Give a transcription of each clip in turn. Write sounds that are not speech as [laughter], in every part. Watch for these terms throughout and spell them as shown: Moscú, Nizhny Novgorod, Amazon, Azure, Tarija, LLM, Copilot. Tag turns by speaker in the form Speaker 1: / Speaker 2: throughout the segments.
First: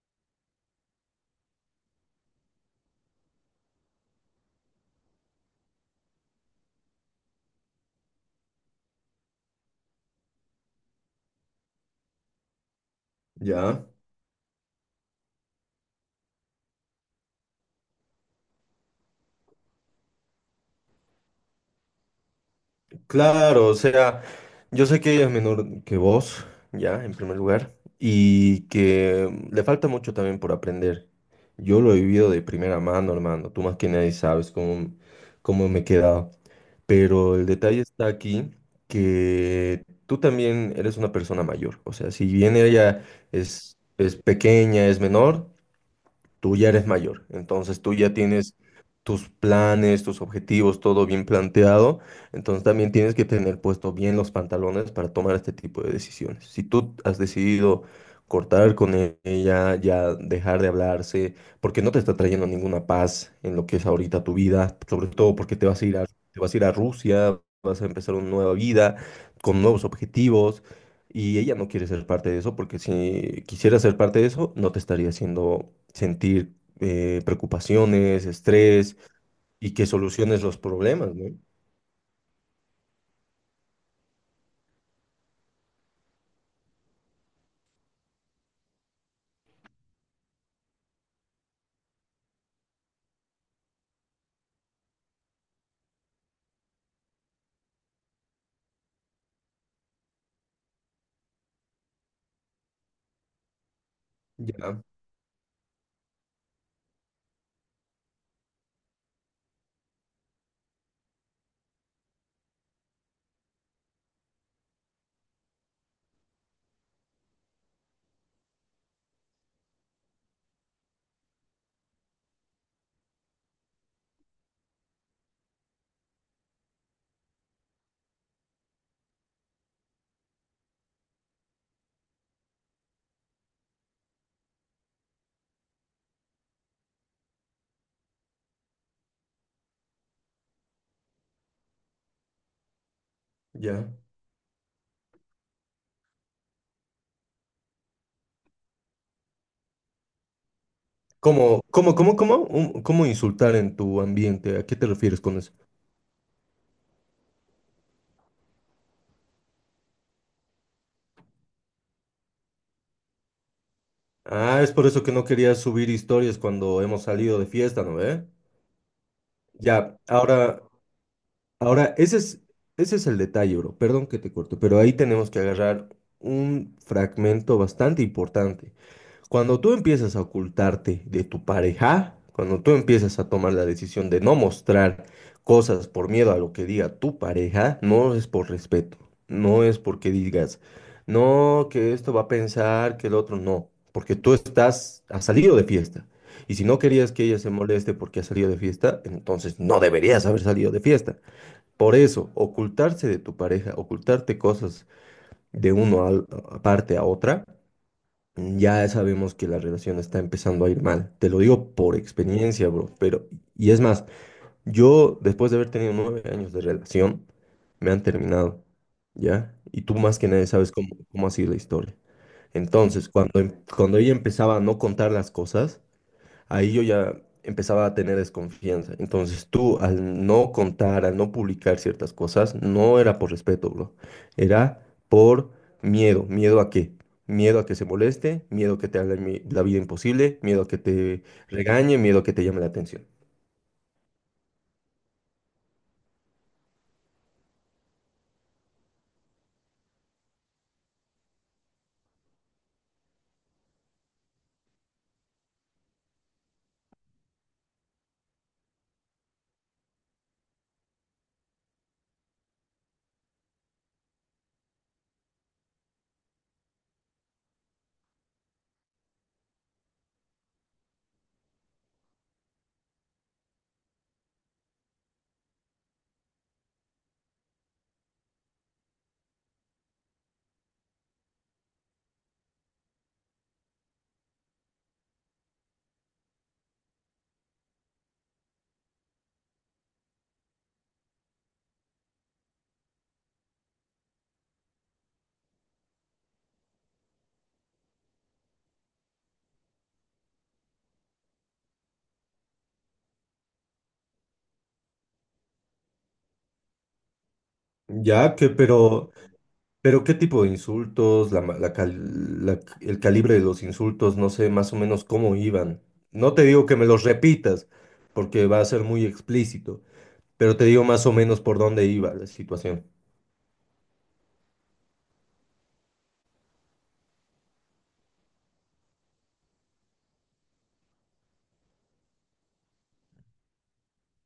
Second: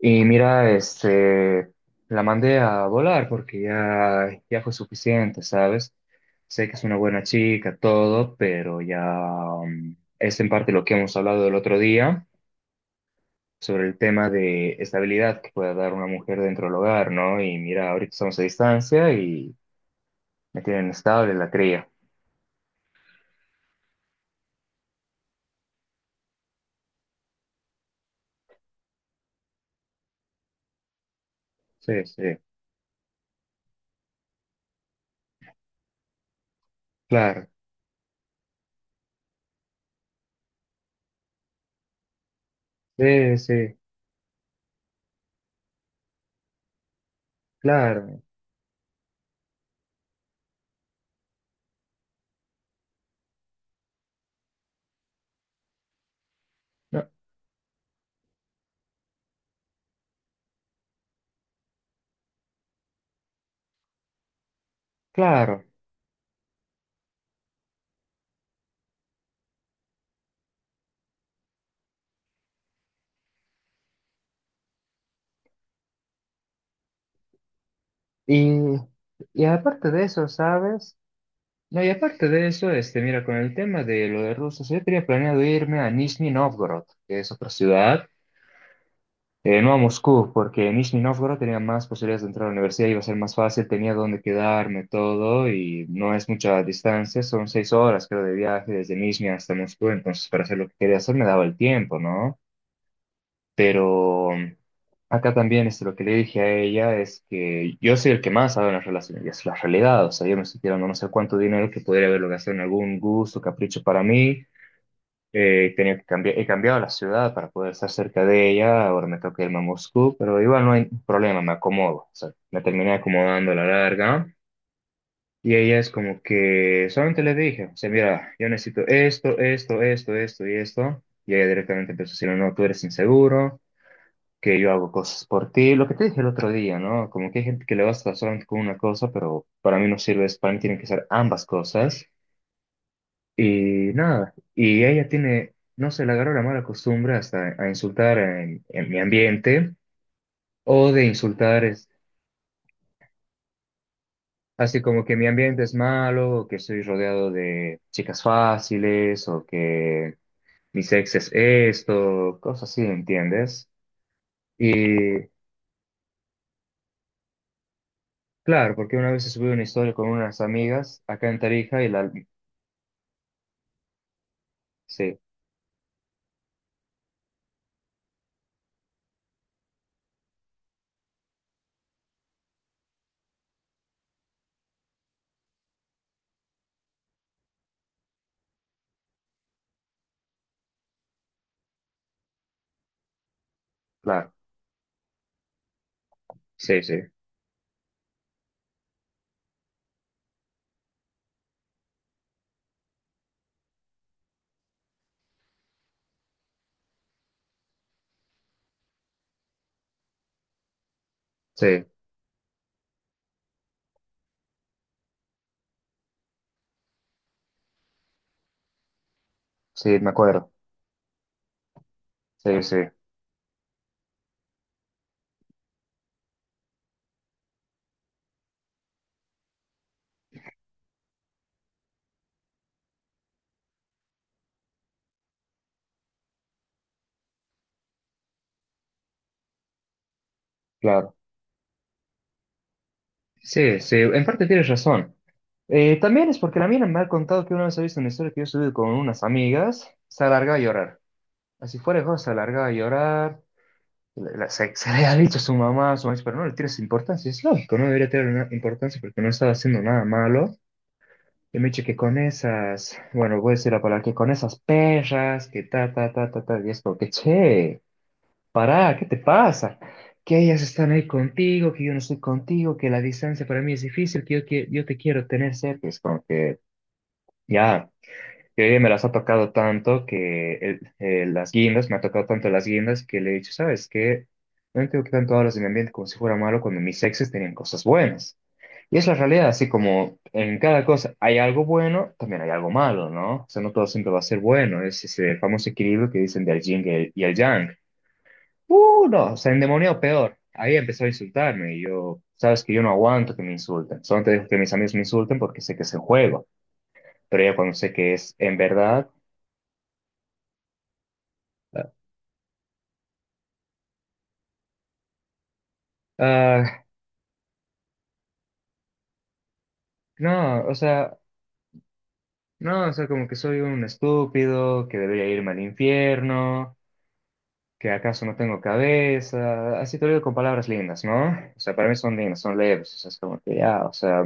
Speaker 1: Y mira, este, la mandé a volar porque ya fue suficiente, ¿sabes? Sé que es una buena chica, todo, pero es en parte lo que hemos hablado el otro día
Speaker 2: Ya,
Speaker 1: sobre el tema de estabilidad que pueda dar una mujer dentro del hogar, ¿no? Y mira, ahorita estamos a distancia y me tienen estable la cría.
Speaker 2: claro, o sea, yo sé que ella es menor que vos, ya, en primer lugar, y que le falta mucho también por aprender. Yo
Speaker 1: Sí,
Speaker 2: lo he
Speaker 1: sí,
Speaker 2: vivido de primera mano, hermano, tú más que nadie sabes cómo me he quedado, pero el
Speaker 1: claro.
Speaker 2: detalle está aquí que tú también eres una persona mayor, o sea, si bien ella
Speaker 1: Sí, sí,
Speaker 2: es pequeña, es menor, tú ya eres mayor, entonces tú ya
Speaker 1: claro.
Speaker 2: tienes tus planes, tus objetivos, todo bien planteado, entonces también tienes que tener puesto bien los pantalones para tomar este tipo de decisiones. Si tú
Speaker 1: No,
Speaker 2: has decidido cortar con ella, ya dejar de hablarse, porque no te está trayendo ninguna paz en lo que es ahorita tu vida, sobre todo porque
Speaker 1: claro.
Speaker 2: te vas a ir a Rusia, vas a empezar una nueva vida con nuevos objetivos. Y ella no quiere ser parte de eso porque si quisiera ser parte de eso, no te estaría haciendo sentir preocupaciones,
Speaker 1: Y,
Speaker 2: estrés
Speaker 1: y
Speaker 2: y que
Speaker 1: aparte de eso,
Speaker 2: soluciones los
Speaker 1: ¿sabes?
Speaker 2: problemas, ¿no?
Speaker 1: No, y aparte de eso, este, mira, con el tema de lo de Rusia, yo tenía planeado irme a Nizhny Novgorod, que es otra ciudad, no a Moscú, porque en Nizhny Novgorod tenía más posibilidades de entrar a la universidad, iba a ser más fácil, tenía dónde quedarme, todo, y no es mucha distancia, son 6 horas, creo, de viaje desde Nizhny hasta Moscú, entonces para hacer lo que quería hacer me daba el tiempo, ¿no? Pero mm,
Speaker 2: Ya,
Speaker 1: Acá también es lo que le dije a ella es que yo soy el que más sabe en las relaciones, y es la realidad. O sea, yo me estoy tirando no sé cuánto dinero que podría haberlo gastado en algún gusto, capricho para mí. Tenía que cambiar, he cambiado la ciudad para poder estar cerca de ella. Ahora me toca irme a Moscú, pero igual no hay problema, me acomodo. O sea, me terminé acomodando a la larga. Y ella es como que solamente le dije, o sea, mira, yo necesito esto, esto, esto, esto y esto. Y ella directamente empezó a decirme, no, tú eres inseguro que yo hago cosas por ti. Lo que te dije el otro día, ¿no? Como que hay gente que le basta solamente con una cosa, pero para mí no sirve eso. Para mí tienen que ser ambas cosas. Y
Speaker 2: ya.
Speaker 1: nada, y ella tiene, no sé, le agarró la mala costumbre hasta a insultar en mi ambiente o de
Speaker 2: ¿Cómo,
Speaker 1: insultar es,
Speaker 2: cómo, cómo, cómo, Un- cómo insultar en tu ambiente? ¿A qué
Speaker 1: así
Speaker 2: te
Speaker 1: como que
Speaker 2: refieres
Speaker 1: mi
Speaker 2: con eso?
Speaker 1: ambiente es malo, o que estoy rodeado de chicas fáciles o que mi sexo es esto, cosas así, ¿entiendes?
Speaker 2: Ah, es por eso que no
Speaker 1: Y
Speaker 2: querías subir historias cuando hemos salido de fiesta, ¿no ve?
Speaker 1: claro, porque una vez subí una historia
Speaker 2: Ya,
Speaker 1: con unas
Speaker 2: ahora,
Speaker 1: amigas acá en Tarija y
Speaker 2: Ahora,
Speaker 1: la,
Speaker 2: ese es el detalle, bro. Perdón que te corto, pero ahí
Speaker 1: sí,
Speaker 2: tenemos que agarrar un fragmento bastante importante. Cuando tú empiezas a ocultarte de tu pareja, cuando tú empiezas a tomar la decisión de no mostrar cosas por miedo a lo que diga tu pareja, no es por respeto, no es porque digas, no, que esto va a pensar, que el otro no, porque
Speaker 1: claro.
Speaker 2: tú estás, has salido de fiesta. Y si no
Speaker 1: Sí, sí,
Speaker 2: querías que ella se moleste porque has salido de fiesta, entonces no deberías haber salido de fiesta. Por eso, ocultarse de tu pareja, ocultarte cosas de uno a, parte a otra, ya sabemos que la relación está empezando a ir mal. Te lo digo
Speaker 1: sí,
Speaker 2: por experiencia, bro. Pero, y es más, yo después de haber tenido 9 años de relación, me han terminado, ¿ya? Y tú
Speaker 1: sí, me
Speaker 2: más que nadie
Speaker 1: acuerdo.
Speaker 2: sabes cómo ha sido la historia.
Speaker 1: Sí, sí,
Speaker 2: Entonces, cuando ella empezaba a no contar las cosas, ahí yo ya empezaba a tener desconfianza. Entonces tú, al no contar, al no publicar ciertas cosas, no era por respeto, bro. Era por miedo. ¿Miedo a qué? Miedo a que se moleste, miedo a que te haga la vida imposible, miedo a que
Speaker 1: claro.
Speaker 2: te regañe, miedo a que te llame la atención.
Speaker 1: Sí, sí, en parte tienes razón. También es porque la mina me ha contado que una vez ha visto una historia que yo subí con unas amigas, se alargaba a llorar. Así fuera de juego, se alargaba a llorar. Se le ha dicho a su mamá, pero no le tienes importancia. Es lógico, no debería tener una importancia porque no estaba haciendo nada malo. Y me dice que con esas, bueno, voy a decir la palabra, que con esas perras, que ta, ta, ta, ta, ta, y es como que, che. Pará, ¿qué te pasa? Que ellas están ahí contigo, que yo no estoy contigo, que la distancia para mí es difícil, que yo, yo te quiero tener cerca. Es como que ya, que me las ha tocado tanto que las guindas, me ha tocado tanto las guindas que le he dicho, ¿sabes qué? No entiendo que tanto hablas de mi ambiente como si fuera malo cuando mis exes tenían cosas buenas. Y es la realidad, así como en cada cosa hay algo bueno, también hay algo malo, ¿no? O sea, no todo siempre va a ser bueno, es ese famoso equilibrio que dicen del yin y el yang. No, se endemonió peor. Ahí empezó a insultarme y yo, sabes que yo no aguanto que me insulten. Solo te dejo que mis amigos me insulten porque sé que es en juego. Pero ya cuando sé que es
Speaker 2: Ya,
Speaker 1: en verdad,
Speaker 2: pero ¿qué tipo de insultos? La, ma- la
Speaker 1: ah,
Speaker 2: cal- la- el calibre de los insultos, no sé más o menos cómo iban. No te digo que
Speaker 1: ah,
Speaker 2: me los repitas, porque va a ser muy explícito. Pero te
Speaker 1: no, o
Speaker 2: digo más o
Speaker 1: sea,
Speaker 2: menos por dónde iba la situación.
Speaker 1: no, o sea, como que soy un estúpido, que debería irme al infierno, que acaso no tengo cabeza. Así te lo digo con palabras lindas, ¿no? O sea, para mí son lindas, son leves, o sea, es como que ya, o sea,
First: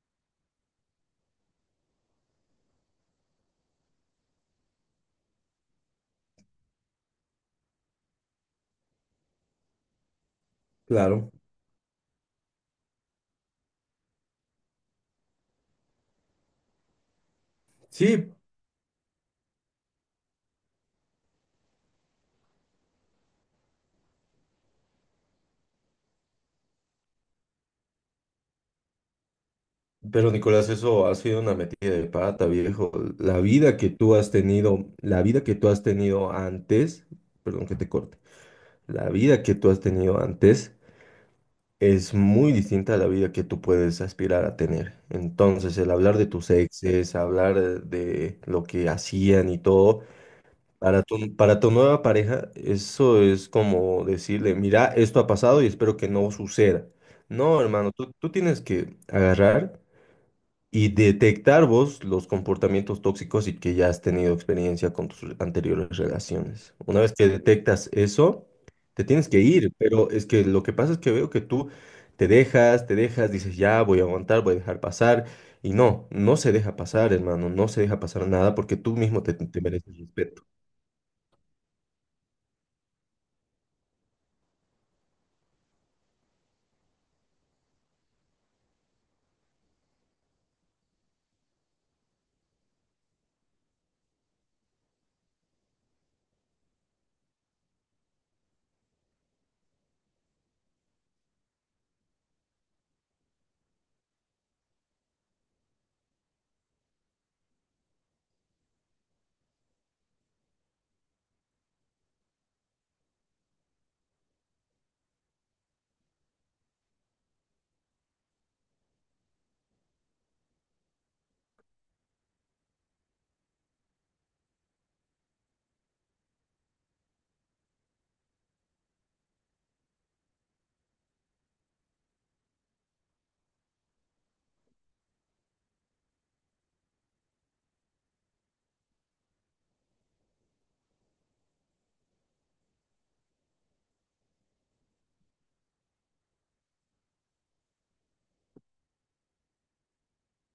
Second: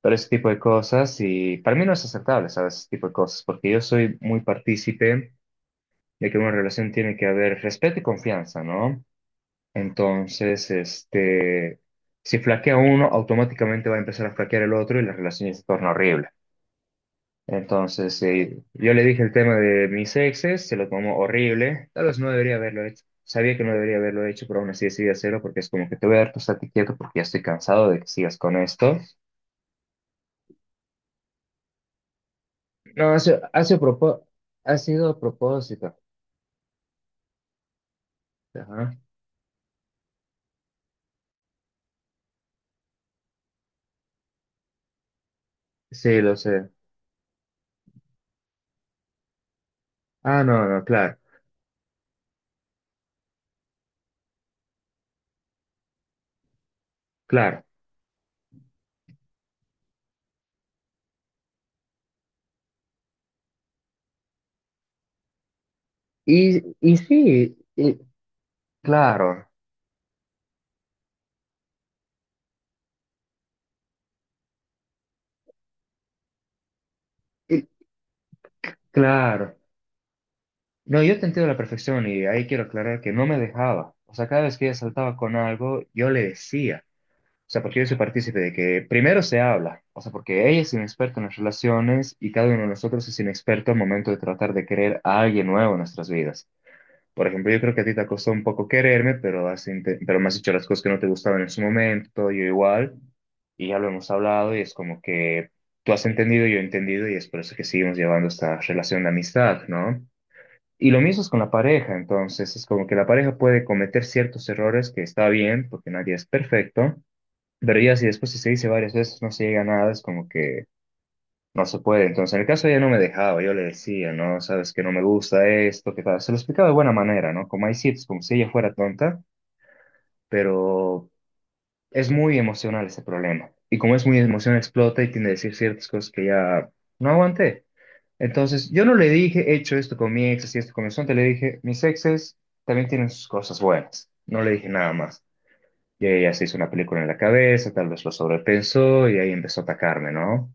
Speaker 1: pero ese tipo de cosas y para mí no es aceptable, ¿sabes? Ese tipo de cosas, porque yo soy muy partícipe. Ya que en una relación tiene que haber respeto y confianza, ¿no? Entonces,
Speaker 2: Claro.
Speaker 1: este, si flaquea uno, automáticamente va a empezar a flaquear el otro y la relación ya se torna horrible. Entonces,
Speaker 2: Sí,
Speaker 1: yo le dije el tema de mis exes, se lo tomó horrible, tal vez no debería haberlo hecho. Sabía que no debería haberlo hecho, pero aún así decidí hacerlo porque es como que te voy a dar tu estate quieto porque ya estoy cansado de que sigas con esto.
Speaker 2: pero Nicolás, eso ha sido una metida de pata, viejo.
Speaker 1: No,
Speaker 2: La vida que tú has
Speaker 1: ha
Speaker 2: tenido,
Speaker 1: sido a
Speaker 2: la vida que tú has
Speaker 1: propósito.
Speaker 2: tenido antes, perdón que te corte,
Speaker 1: Ajá.
Speaker 2: la vida que tú has tenido antes es muy distinta a la vida que tú puedes aspirar a tener. Entonces, el hablar
Speaker 1: Sí,
Speaker 2: de
Speaker 1: lo
Speaker 2: tus
Speaker 1: sé.
Speaker 2: exes, hablar de lo que hacían y todo,
Speaker 1: Ah, no, no,
Speaker 2: Para
Speaker 1: claro.
Speaker 2: tu, para tu nueva pareja, eso es como decirle, mira, esto ha pasado y espero que no suceda. No,
Speaker 1: Claro.
Speaker 2: hermano, tú tienes que agarrar y detectar vos los comportamientos tóxicos y que ya has tenido experiencia con tus anteriores
Speaker 1: Y,
Speaker 2: relaciones.
Speaker 1: y
Speaker 2: Una vez que
Speaker 1: sí,
Speaker 2: detectas
Speaker 1: y-
Speaker 2: eso, te tienes que
Speaker 1: claro,
Speaker 2: ir, pero es que lo que pasa es que veo que tú te dejas, dices, ya voy a aguantar, voy a dejar pasar. Y no, no se deja pasar, hermano,
Speaker 1: y-
Speaker 2: no se deja pasar nada porque tú mismo te,
Speaker 1: claro.
Speaker 2: te mereces respeto.
Speaker 1: No, yo te entiendo a la perfección y ahí quiero aclarar que no me dejaba. O sea, cada vez que ella saltaba con algo, yo le decía. O sea, porque yo soy partícipe de que primero se habla. O sea, porque ella es inexperta en las relaciones y cada uno de nosotros es inexperto al momento de tratar de querer a alguien nuevo en nuestras vidas. Por ejemplo, yo creo que a ti te ha costado un poco quererme, pero pero me has dicho las cosas que no te gustaban en su momento, yo igual, y ya lo hemos hablado y es como que tú has entendido, yo he entendido y es por eso que seguimos llevando esta relación de amistad, ¿no? Y lo mismo es con la pareja, entonces es como que la pareja puede cometer ciertos errores que está bien, porque nadie es perfecto, pero ya si después si se dice varias veces no se llega a nada, es como que no se puede. Entonces, en el caso ella no me dejaba, yo le decía, no, sabes que no me gusta esto, que tal. Se lo explicaba de buena manera, ¿no? Como hay sitios, como si ella fuera tonta, pero es muy emocional ese problema. Y como es muy emocional, explota y tiende a decir ciertas cosas que ya no aguanté. Entonces, yo no le dije, he hecho esto con mi ex, y esto con mi sonte, le dije, mis exes también tienen sus cosas buenas. No le dije nada más. Y ella se hizo una película en la cabeza, tal vez lo sobrepensó y ahí empezó a atacarme, ¿no?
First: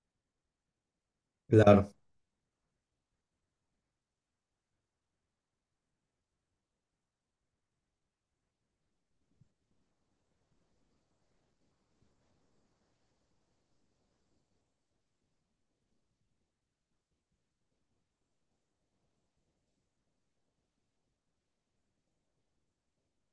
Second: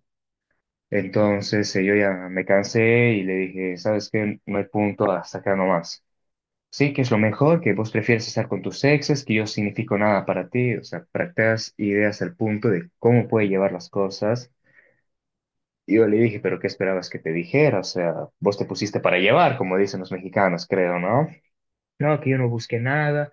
Speaker 1: Entonces
Speaker 2: Claro.
Speaker 1: yo ya me cansé y le dije, ¿sabes qué? No hay punto hasta acá nomás. Sí, que es lo mejor, que vos prefieres estar con tus exes, que yo significo nada para ti, o sea, para que te hagas ideas al punto de cómo puede llevar las cosas. Y yo le dije, pero ¿qué esperabas que te dijera? O sea, vos te pusiste para llevar, como dicen los mexicanos, creo, ¿no? No, que yo no busqué nada,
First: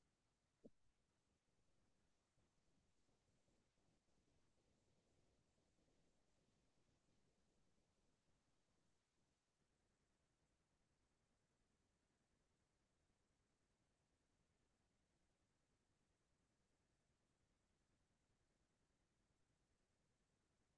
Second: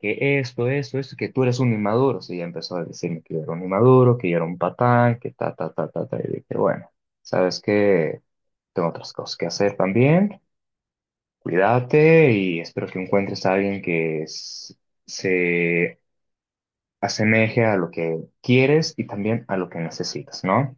Speaker 1: que esto, que tú eres un inmaduro. Sí, ya empezó a decirme que yo era un inmaduro, que yo era un patán, que ta, ta, ta, ta, ta. Y dije, bueno, ¿sabes qué? Tengo otras cosas que hacer también. Cuídate y espero que encuentres a alguien que se asemeje a lo que quieres y también a lo que necesitas, ¿no?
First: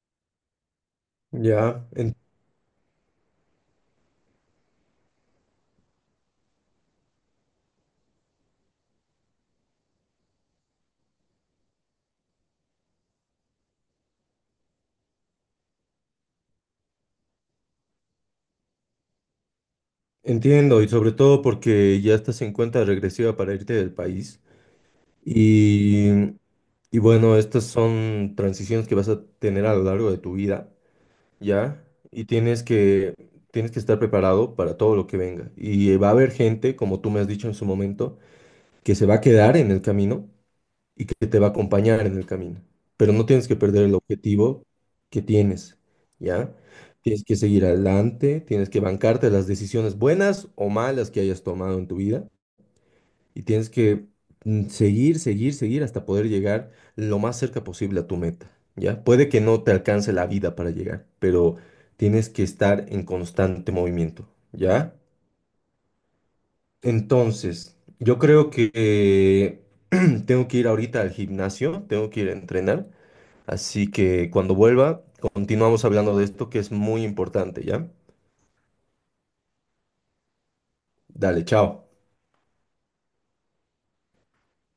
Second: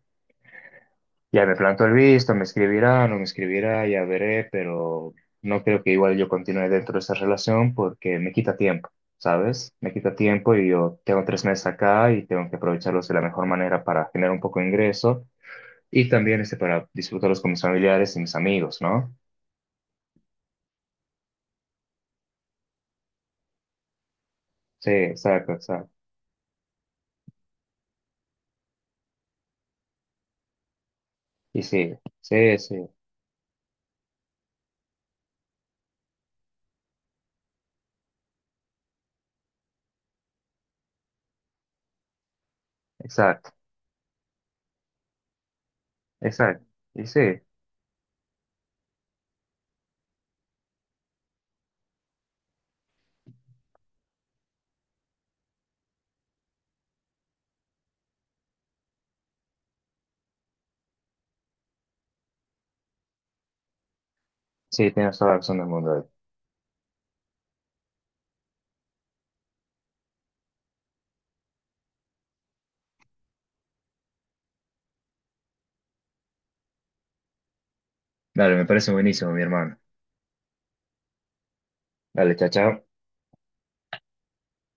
Speaker 1: Ya me planto
Speaker 2: Ya,
Speaker 1: el visto, me escribirá, no me escribirá, ya veré, pero no creo que igual yo continúe dentro de esa relación porque me quita tiempo, ¿sabes? Me quita tiempo y yo tengo 3 meses acá y tengo que aprovecharlos de la mejor manera para generar un poco de ingreso y también este para disfrutarlos con mis familiares y mis amigos, ¿no?
Speaker 2: entiendo, y sobre todo porque ya estás en cuenta regresiva para irte del país.
Speaker 1: Sí, exacto, exacto.
Speaker 2: Y, y bueno, estas son transiciones que vas a tener a lo largo de tu vida,
Speaker 1: Y
Speaker 2: ¿ya?
Speaker 1: sí,
Speaker 2: Y
Speaker 1: sí,
Speaker 2: tienes
Speaker 1: sí,
Speaker 2: que, tienes que estar preparado para todo lo que venga. Y va a haber gente, como tú me has dicho en su momento, que se va a quedar en el camino y que te va a acompañar en el camino. Pero no tienes
Speaker 1: exacto,
Speaker 2: que perder el objetivo que tienes, ¿ya?
Speaker 1: exacto. Y sí,
Speaker 2: Tienes que seguir adelante, tienes que bancarte las decisiones buenas o malas que hayas tomado en tu vida y tienes que seguir hasta poder llegar lo más cerca posible a tu meta, ¿ya? Puede que no te alcance la vida para llegar, pero tienes que estar en constante movimiento,
Speaker 1: sí,
Speaker 2: ¿ya?
Speaker 1: tienes toda la razón del mundo.
Speaker 2: Entonces, yo creo que [clears throat] tengo que ir ahorita al gimnasio, tengo que ir a entrenar. Así que cuando vuelva, continuamos hablando de esto que es muy importante, ¿ya?
Speaker 1: Dale, me parece buenísimo, mi hermano.
Speaker 2: Dale, chao.
Speaker 1: Dale, chao, chao.